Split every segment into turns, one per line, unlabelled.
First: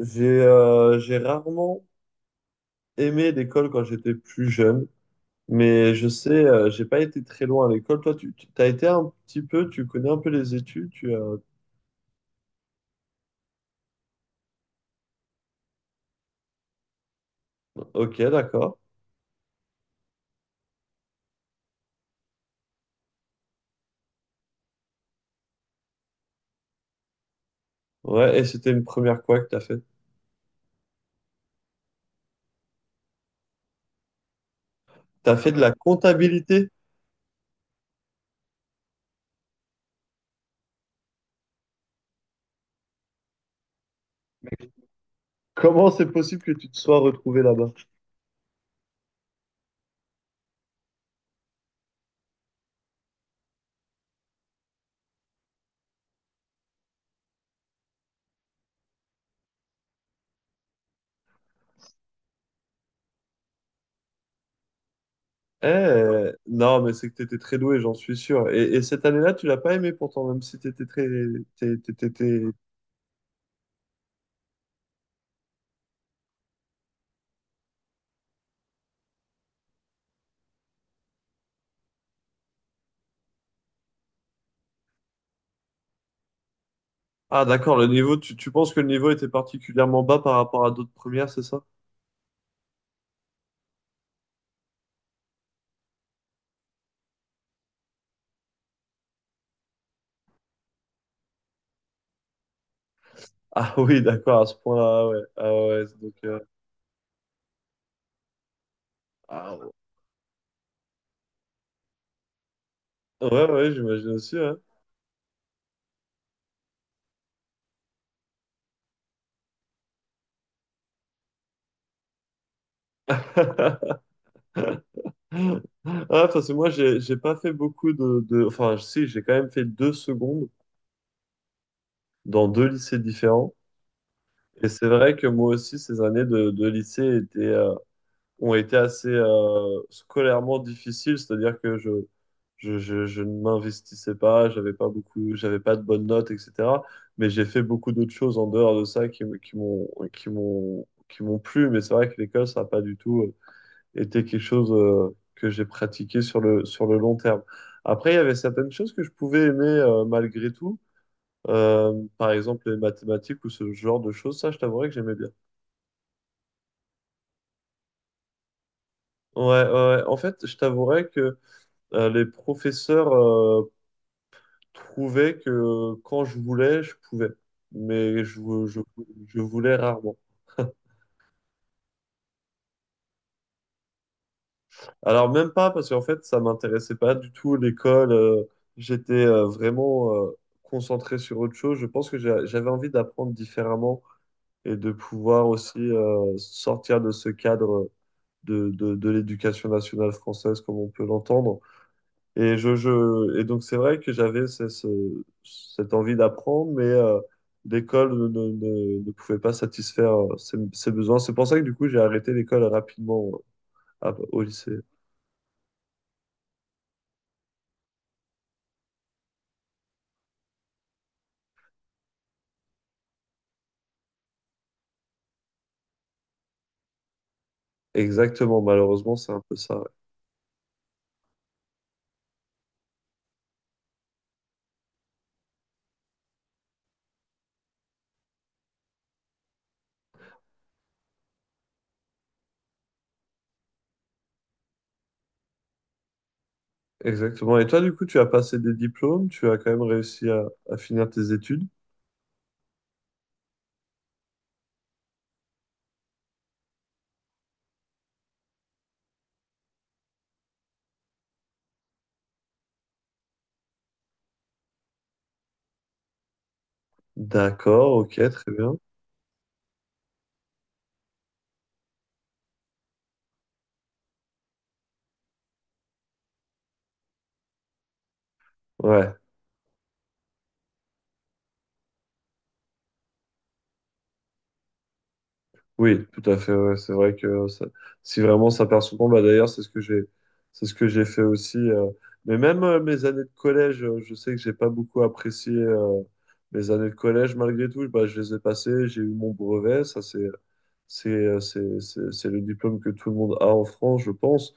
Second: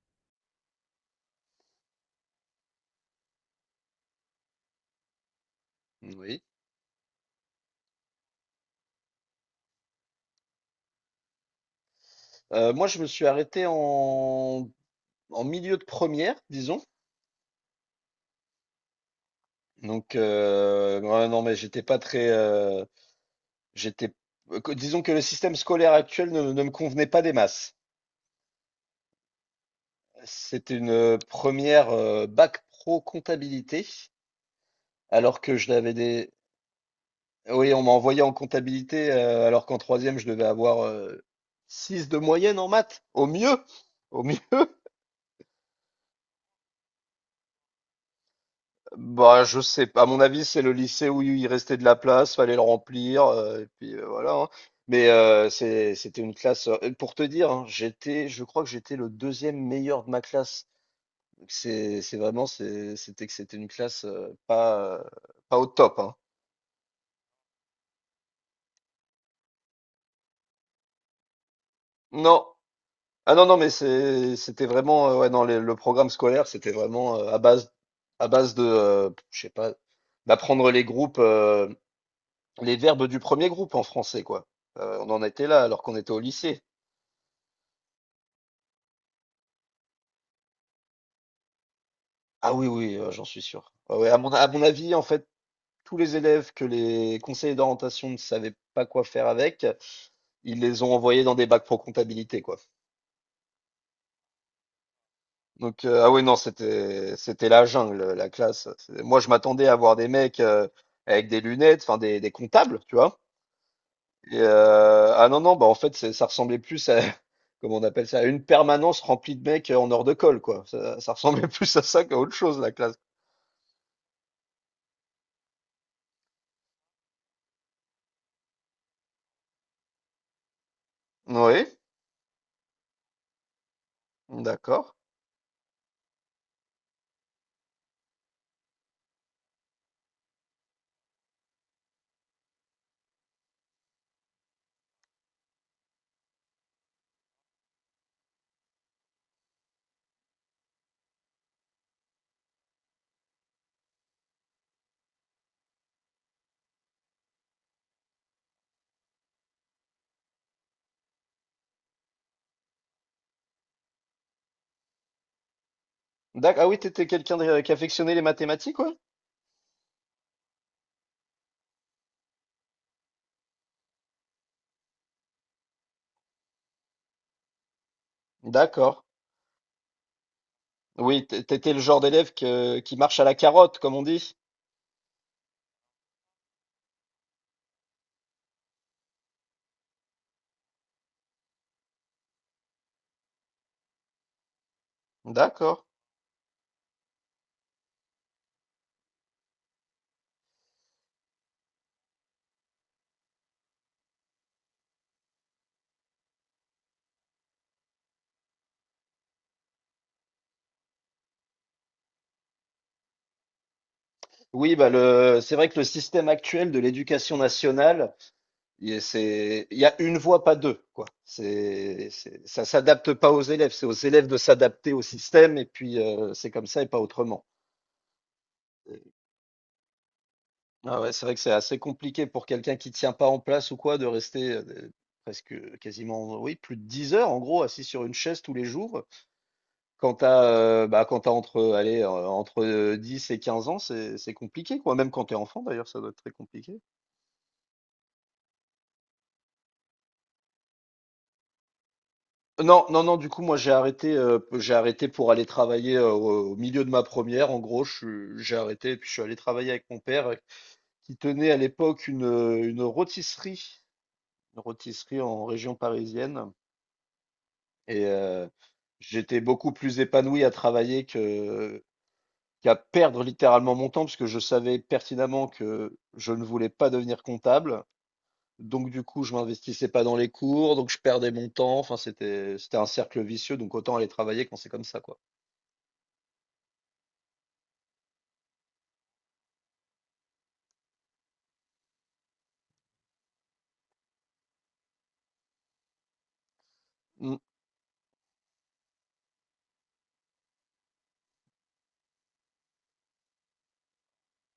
J'ai rarement aimé l'école quand j'étais plus jeune, mais je sais,
Oui.
j'ai pas été très loin à l'école. Toi, tu as été un petit peu, tu connais un peu les études, tu as...
Moi, je me suis arrêté en milieu de première, disons.
Ok, d'accord.
Donc, ouais, non, mais j'étais pas très. J'étais, Disons que le système scolaire actuel ne me convenait pas des masses.
Ouais, et c'était une première quoi que t'as fait?
C'était une première bac pro comptabilité,
T'as
alors
fait
que
de
je
la
l'avais des.
comptabilité?
Oui, on m'a envoyé en comptabilité, alors qu'en troisième, je devais avoir 6 de moyenne en maths, au mieux. Au mieux.
Comment c'est possible que tu te sois retrouvé là-bas?
Bah, je sais pas. À mon avis, c'est le lycée où il restait de la place, fallait le remplir, et puis, voilà, hein. Mais, c'était une classe, pour te dire, hein, j'étais je crois que j'étais le deuxième meilleur de ma classe. C'est vraiment. C'est c'était que c'était une classe, pas au top, hein.
Eh, non, mais c'est que t'étais très doué, j'en suis sûr. Et cette année-là, tu l'as pas aimé pourtant, même si t'étais très... t'é- t'é- t'étais-
Non. Ah non, non, mais c'était vraiment, ouais, non, les le programme scolaire, c'était vraiment, à base de, je sais pas, d'apprendre les groupes, les verbes du premier groupe en français, quoi. On en était là alors qu'on était au lycée.
Ah, d'accord, le niveau, tu penses que le niveau était particulièrement bas par rapport à d'autres premières, c'est ça?
Ah oui, oui, j'en suis sûr. Ah ouais, à mon avis, en fait, tous les élèves que les conseillers d'orientation ne savaient pas quoi faire avec, ils les ont envoyés dans des bacs pro comptabilité, quoi.
Ah oui, d'accord, à ce point-là, ah ouais. Ah ouais,
Donc, ah
donc,
oui, non, c'était la jungle, la classe. Moi, je m'attendais
ah
à voir des mecs avec des lunettes, enfin, des comptables, tu vois.
ouais, ouais, j'imagine aussi,
Et,
ouais.
ah non, non, bah en fait, ça ressemblait plus à, comment on appelle ça, à une permanence remplie de mecs en hors de colle, quoi. Ça ressemblait plus à ça qu'à autre chose, la classe.
Ah, parce que moi, j'ai pas fait beaucoup de... Enfin, si, j'ai quand même fait deux secondes
Oui,
dans deux lycées différents. Et c'est
d'accord.
vrai que moi aussi, ces années de lycée étaient... ont été assez scolairement difficiles, c'est-à-dire que je ne m'investissais pas, j'avais pas de bonnes notes, etc. Mais j'ai fait beaucoup d'autres choses en dehors de ça qui, m- qui m'ont, qui m'ont, qui m'ont plu. Mais c'est vrai que l'école, ça n'a pas du tout été quelque chose que j'ai pratiqué sur le long terme. Après, il y avait certaines choses que je pouvais aimer malgré tout. Par exemple, les mathématiques ou ce genre de choses, ça, je t'avouerais que j'aimais bien.
Ah oui, t'étais quelqu'un qui affectionnait les mathématiques, ouais?
Ouais, ouais, ouais. En fait, je t'avouerais que les professeurs trouvaient que quand je voulais, je pouvais, mais
D'accord.
je voulais rarement.
Oui, t'étais le genre d'élève qui marche à la carotte, comme on dit.
Alors même pas parce qu'en fait, ça m'intéressait pas du tout l'école. J'étais vraiment concentré sur autre chose. Je pense que j'avais envie d'apprendre différemment et de pouvoir aussi
D'accord.
sortir de ce cadre de l'éducation nationale française comme on peut l'entendre. Et donc, c'est vrai que j'avais cette envie d'apprendre, mais l'école ne pouvait pas satisfaire ces besoins. C'est pour ça que, du coup, j'ai arrêté l'école rapidement au
Oui,
lycée.
bah, c'est vrai que le système actuel de l'éducation nationale. Il y a une voix, pas deux, quoi. Ça s'adapte pas aux élèves, c'est aux élèves de s'adapter au système, et puis c'est comme ça et pas autrement.
Exactement, malheureusement, c'est un peu ça. Ouais.
Ah ouais, c'est vrai que c'est assez compliqué pour quelqu'un qui tient pas en place ou quoi de rester presque quasiment, oui, plus de 10 heures en gros assis sur une chaise tous les jours. Quand t'as, bah, quand t'as entre 10 et 15 ans, c'est compliqué, quoi. Même quand t'es enfant, d'ailleurs, ça doit être très compliqué.
Exactement. Et toi, du coup, tu as passé des diplômes, tu as quand même réussi à finir tes études.
Non, non, non, du coup, moi, j'ai arrêté pour aller travailler au milieu de ma première. En gros, j'ai arrêté et puis je suis allé travailler avec mon père qui tenait à l'époque une rôtisserie, une rôtisserie en région parisienne.
D'accord,
Et
ok,
euh,
très bien.
j'étais beaucoup plus épanoui à travailler qu'à perdre littéralement mon temps parce que je savais pertinemment que je ne voulais pas devenir comptable. Donc, du
Ouais.
coup, je m'investissais pas dans les cours, donc je perdais mon temps. Enfin, c'était un cercle vicieux, donc autant aller travailler quand c'est comme ça, quoi.
Oui, tout à fait. Ouais. C'est vrai que ça- si vraiment ça perd son temps, bah d'ailleurs, c'est ce que j'ai fait aussi. Mais même mes années de collège, je sais que j'ai pas beaucoup apprécié mes années de collège
Mm.
malgré tout. Bah, je les ai passées, j'ai eu mon brevet. Ça, c'est le diplôme que tout le monde a en France, je pense.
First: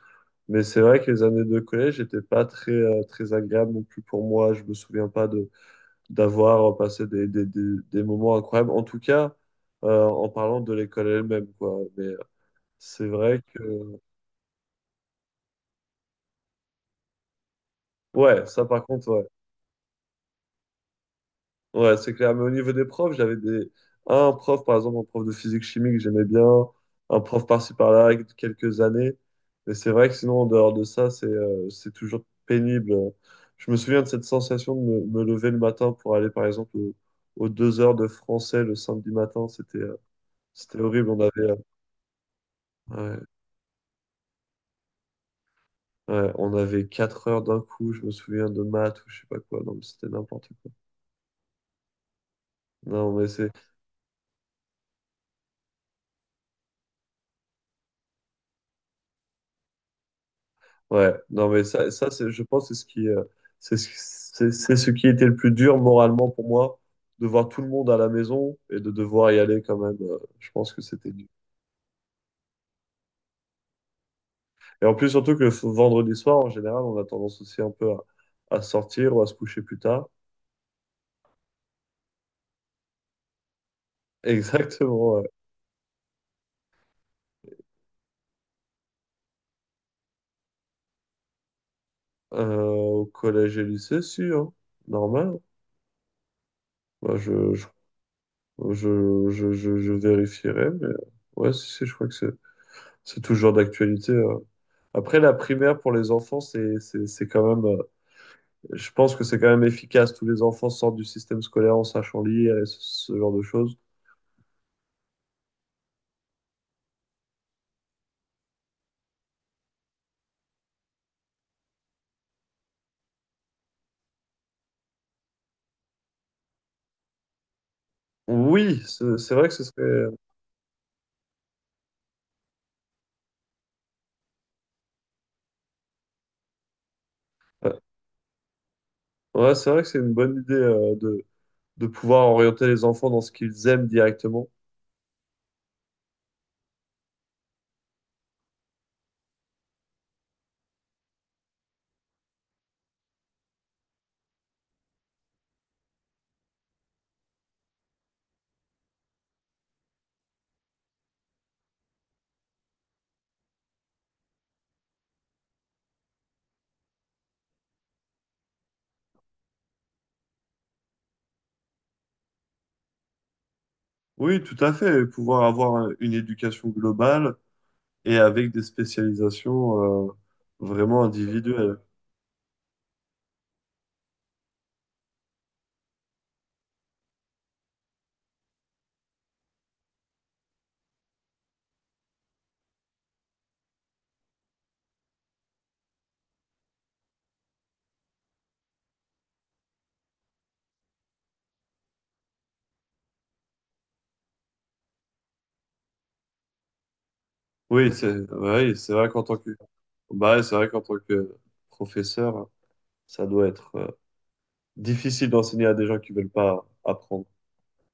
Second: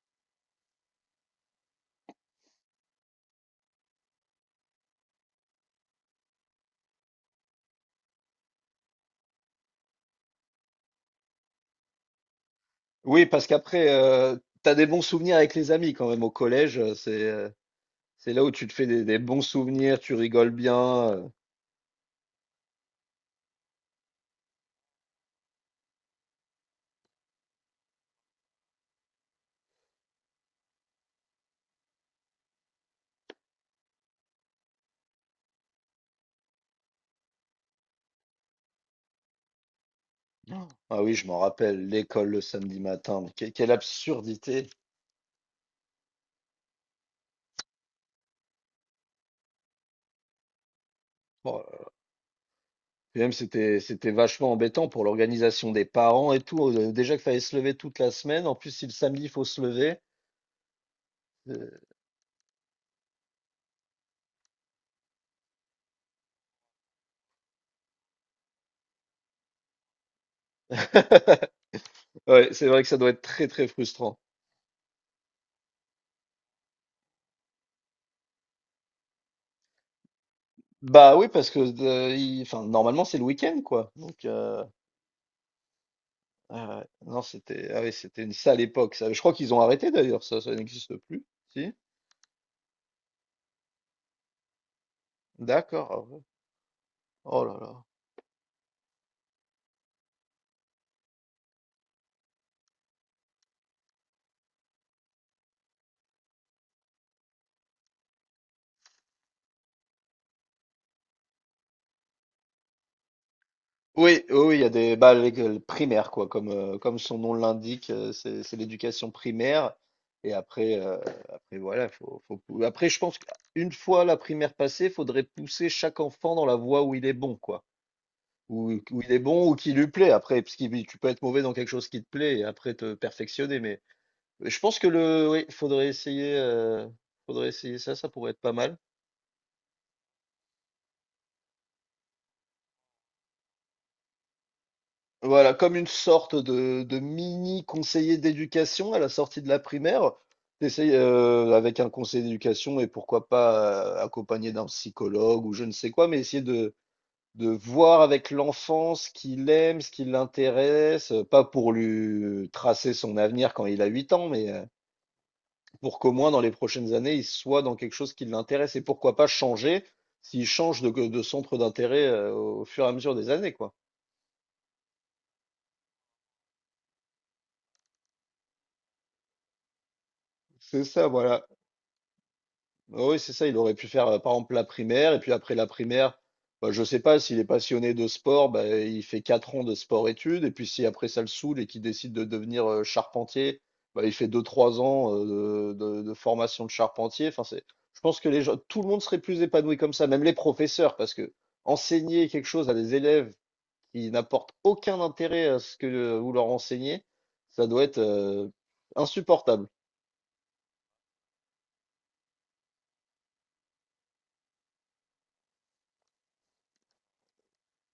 Mais c'est vrai que les années de collège n'étaient pas très, très agréables non plus pour moi. Je me souviens pas de D'avoir passé des moments incroyables, en tout cas en parlant de l'école elle-même, quoi. Mais c'est
Oui,
vrai
parce qu'après,
que...
t'as des bons souvenirs avec les amis quand même au collège. C'est là
Ouais,
où
ça
tu te
par
fais des,
contre,
des
ouais.
bons souvenirs, tu rigoles bien.
Ouais, c'est clair. Mais au niveau des profs, j'avais des... un prof, par exemple, un prof de physique-chimie que j'aimais bien, un prof par-ci par-là, avec quelques années. Mais c'est vrai que sinon, en dehors de ça, c'est toujours pénible. Je me souviens de cette sensation de me lever le matin pour aller, par exemple, aux deux heures de français le samedi matin.
Oh.
C'était
Ah
horrible.
oui,
On
je m'en
avait...
rappelle, l'école le samedi
ouais.
matin. Quelle absurdité.
Ouais, on avait 4 heures d'un coup, je me souviens de maths ou je sais pas quoi. Non, mais c'était n'importe quoi.
Bon,
Non,
et
mais
même
c'est
c'était vachement embêtant pour l'organisation des parents et tout. Déjà qu'il fallait se lever toute la semaine. En plus, si le samedi, il faut se lever.
Ouais, non
euh,
mais ça ça c'est je pense c'est ce qui c'est ce, c'est ce qui était le plus dur moralement pour moi de voir tout le monde à la maison et de devoir y aller quand même. Je pense que c'était dur.
Ouais, c'est vrai que ça doit être très très frustrant.
Et en plus surtout que le vendredi soir en général, on a tendance aussi un peu à sortir ou à se coucher plus tard.
Bah oui, parce que enfin, normalement c'est le week-end quoi. Donc.
Exactement. Ouais.
Ah ouais. Non, c'était ah oui, c'était une sale époque, ça. Je crois qu'ils ont arrêté d'ailleurs, ça n'existe plus. Si?
Au collège et lycée, si, hein, normal.
D'accord. Ah ouais.
Moi,
Oh là là.
Je vérifierai, mais ouais, si, je crois que c'est toujours d'actualité. Après, la primaire pour les enfants, c'est quand même, je pense que c'est quand même efficace. Tous les enfants sortent du système scolaire en sachant lire et ce genre de choses.
Oui, oui, oui, il y a des bah, l'école primaire, quoi, comme, comme son nom l'indique, c'est l'éducation primaire. Et après, voilà. Après, je pense qu'une fois la primaire passée, faudrait pousser chaque enfant dans la voie où il est bon, quoi. Où,
Oui,
où il est
c'est vrai
bon
que
ou
ce
qui lui
serait,
plaît. Après, parce que tu peux être mauvais dans quelque chose qui te plaît et après te perfectionner, mais. Je pense que oui, faudrait essayer
euh,
ça, ça pourrait être pas mal.
ouais, c'est vrai que c'est une bonne idée, de pouvoir orienter les enfants dans ce qu'ils aiment directement.
Voilà, comme une sorte de, mini conseiller d'éducation à la sortie de la primaire. T'essayes avec un conseiller d'éducation et pourquoi pas accompagné d'un psychologue ou je ne sais quoi, mais essayer de voir avec l'enfant ce qu'il aime, ce qui l'intéresse, pas pour lui tracer son avenir quand il a 8 ans, mais pour qu'au moins dans les prochaines années, il soit dans quelque chose qui l'intéresse et pourquoi pas changer s'il change de centre d'intérêt au fur et à mesure des années, quoi.
Oui, tout à fait. Et pouvoir avoir une éducation globale et avec des spécialisations,
C'est
vraiment
ça, voilà.
individuelles.
Ah oui, c'est ça. Il aurait pu faire, par exemple, la primaire et puis après la primaire, bah, je sais pas, s'il est passionné de sport, bah, il fait 4 ans de sport-études et puis si après ça le saoule et qu'il décide de devenir charpentier, bah, il fait 2, 3 ans de formation de charpentier. Enfin, je pense que les gens, tout le monde serait plus épanoui comme ça, même les professeurs, parce que enseigner quelque chose à des élèves qui n'apportent aucun intérêt à ce que vous leur enseignez, ça doit être
C'est vrai qu'en tant que
insupportable.
bah, ouais, c'est vrai qu'en tant que professeur, ça doit être difficile d'enseigner à des gens qui veulent pas apprendre.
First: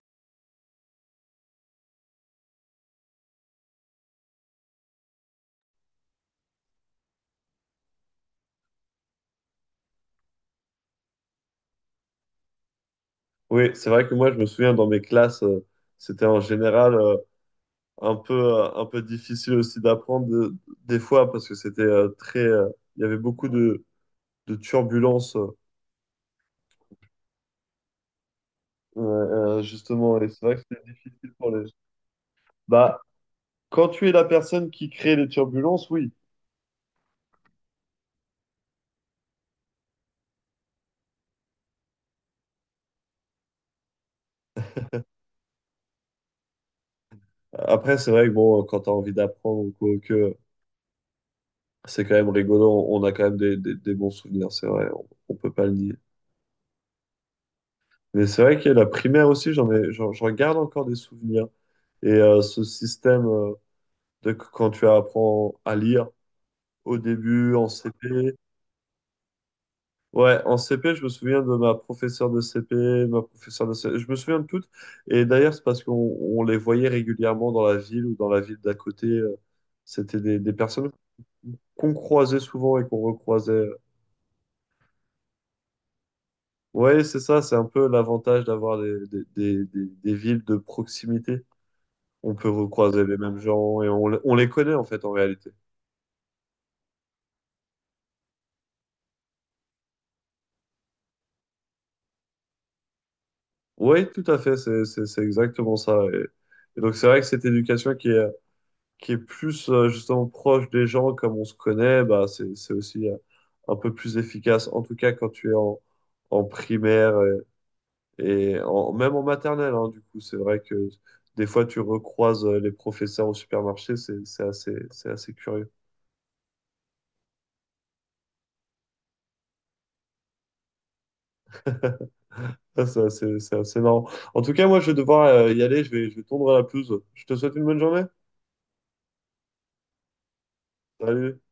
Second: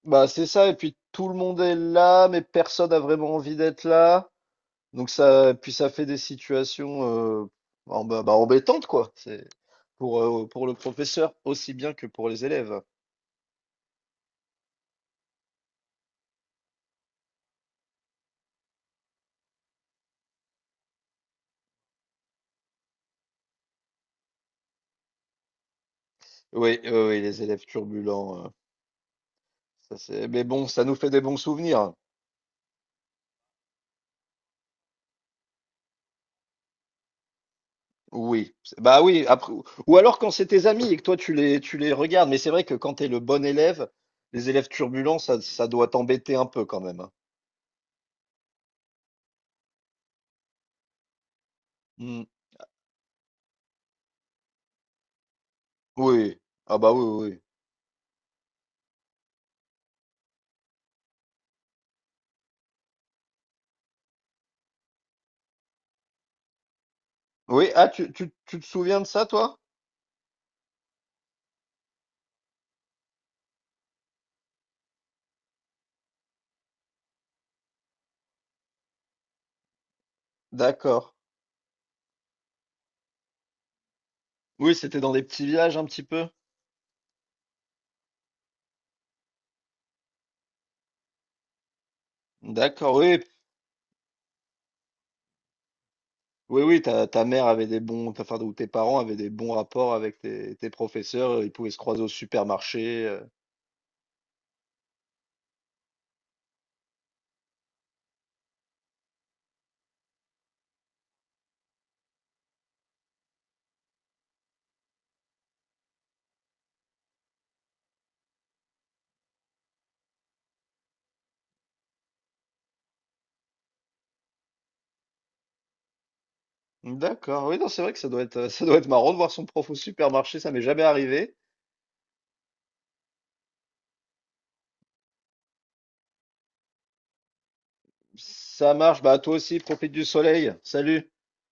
Bah, c'est ça, et puis tout le monde est là, mais personne n'a vraiment envie d'être là. Donc ça, puis ça fait des situations bah, bah, embêtantes, quoi. C'est pour le professeur aussi bien que pour les élèves.
Oui, c'est vrai que moi, je me souviens dans mes classes, c'était en général un peu difficile aussi des fois parce que c'était très il y avait beaucoup de turbulences
Oui, oui, oui, les élèves turbulents.
justement et
Mais
c'est vrai que
bon,
c'était
ça nous fait des
difficile
bons
pour les
souvenirs.
bah quand tu es la personne qui crée les turbulences, oui.
Oui, bah oui, après, ou alors quand c'est tes amis et que toi tu les regardes, mais c'est vrai que quand t'es le bon élève, les élèves turbulents, ça doit t'embêter un peu quand même. Hein.
Après, c'est vrai que bon, quand tu as envie d'apprendre ou quoi, que c'est quand
Mm.
même rigolo, on a quand même des bons souvenirs, c'est vrai, on peut pas le nier.
Oui, ah bah oui, oui.
Mais c'est vrai que la primaire aussi, j'en garde encore des souvenirs. Et ce système quand tu apprends à lire au début,
Oui,
en
oui, ah,
CP.
tu te souviens de ça, toi?
Ouais, en CP, je me souviens de ma professeure de CP, de ma professeure de CE. Je me souviens de toutes. Et d'ailleurs, c'est parce qu'on les voyait régulièrement dans la ville ou dans la ville d'à côté. C'était des personnes
D'accord.
qu'on croisait souvent et qu'on recroisait.
Oui, c'était dans des petits villages un petit peu.
Ouais, c'est ça, c'est un peu l'avantage d'avoir des villes de proximité. On peut
D'accord,
recroiser les
oui,
mêmes gens et on les connaît en fait en réalité.
oui, oui, ta mère avait enfin, ou tes parents avaient des bons rapports avec tes professeurs, ils pouvaient se croiser au supermarché.
Oui, tout à fait, c'est exactement ça. Et donc c'est vrai que cette éducation qui est plus justement proche des gens comme on se connaît, bah, c'est aussi un peu plus efficace, en tout cas quand tu es en, en primaire et en, même en maternelle. Hein, du coup, c'est vrai que des fois tu recroises les professeurs au supermarché, c'est assez curieux.
D'accord, oui, non, c'est vrai que ça doit être, ça doit être marrant de voir son prof au supermarché, ça m'est jamais arrivé.
C'est c'est assez marrant. En tout cas, moi, je vais devoir y aller. Je vais tondre la pelouse. Je te souhaite une bonne journée.
Ça marche, bah toi aussi, profite du soleil. Salut.
Salut.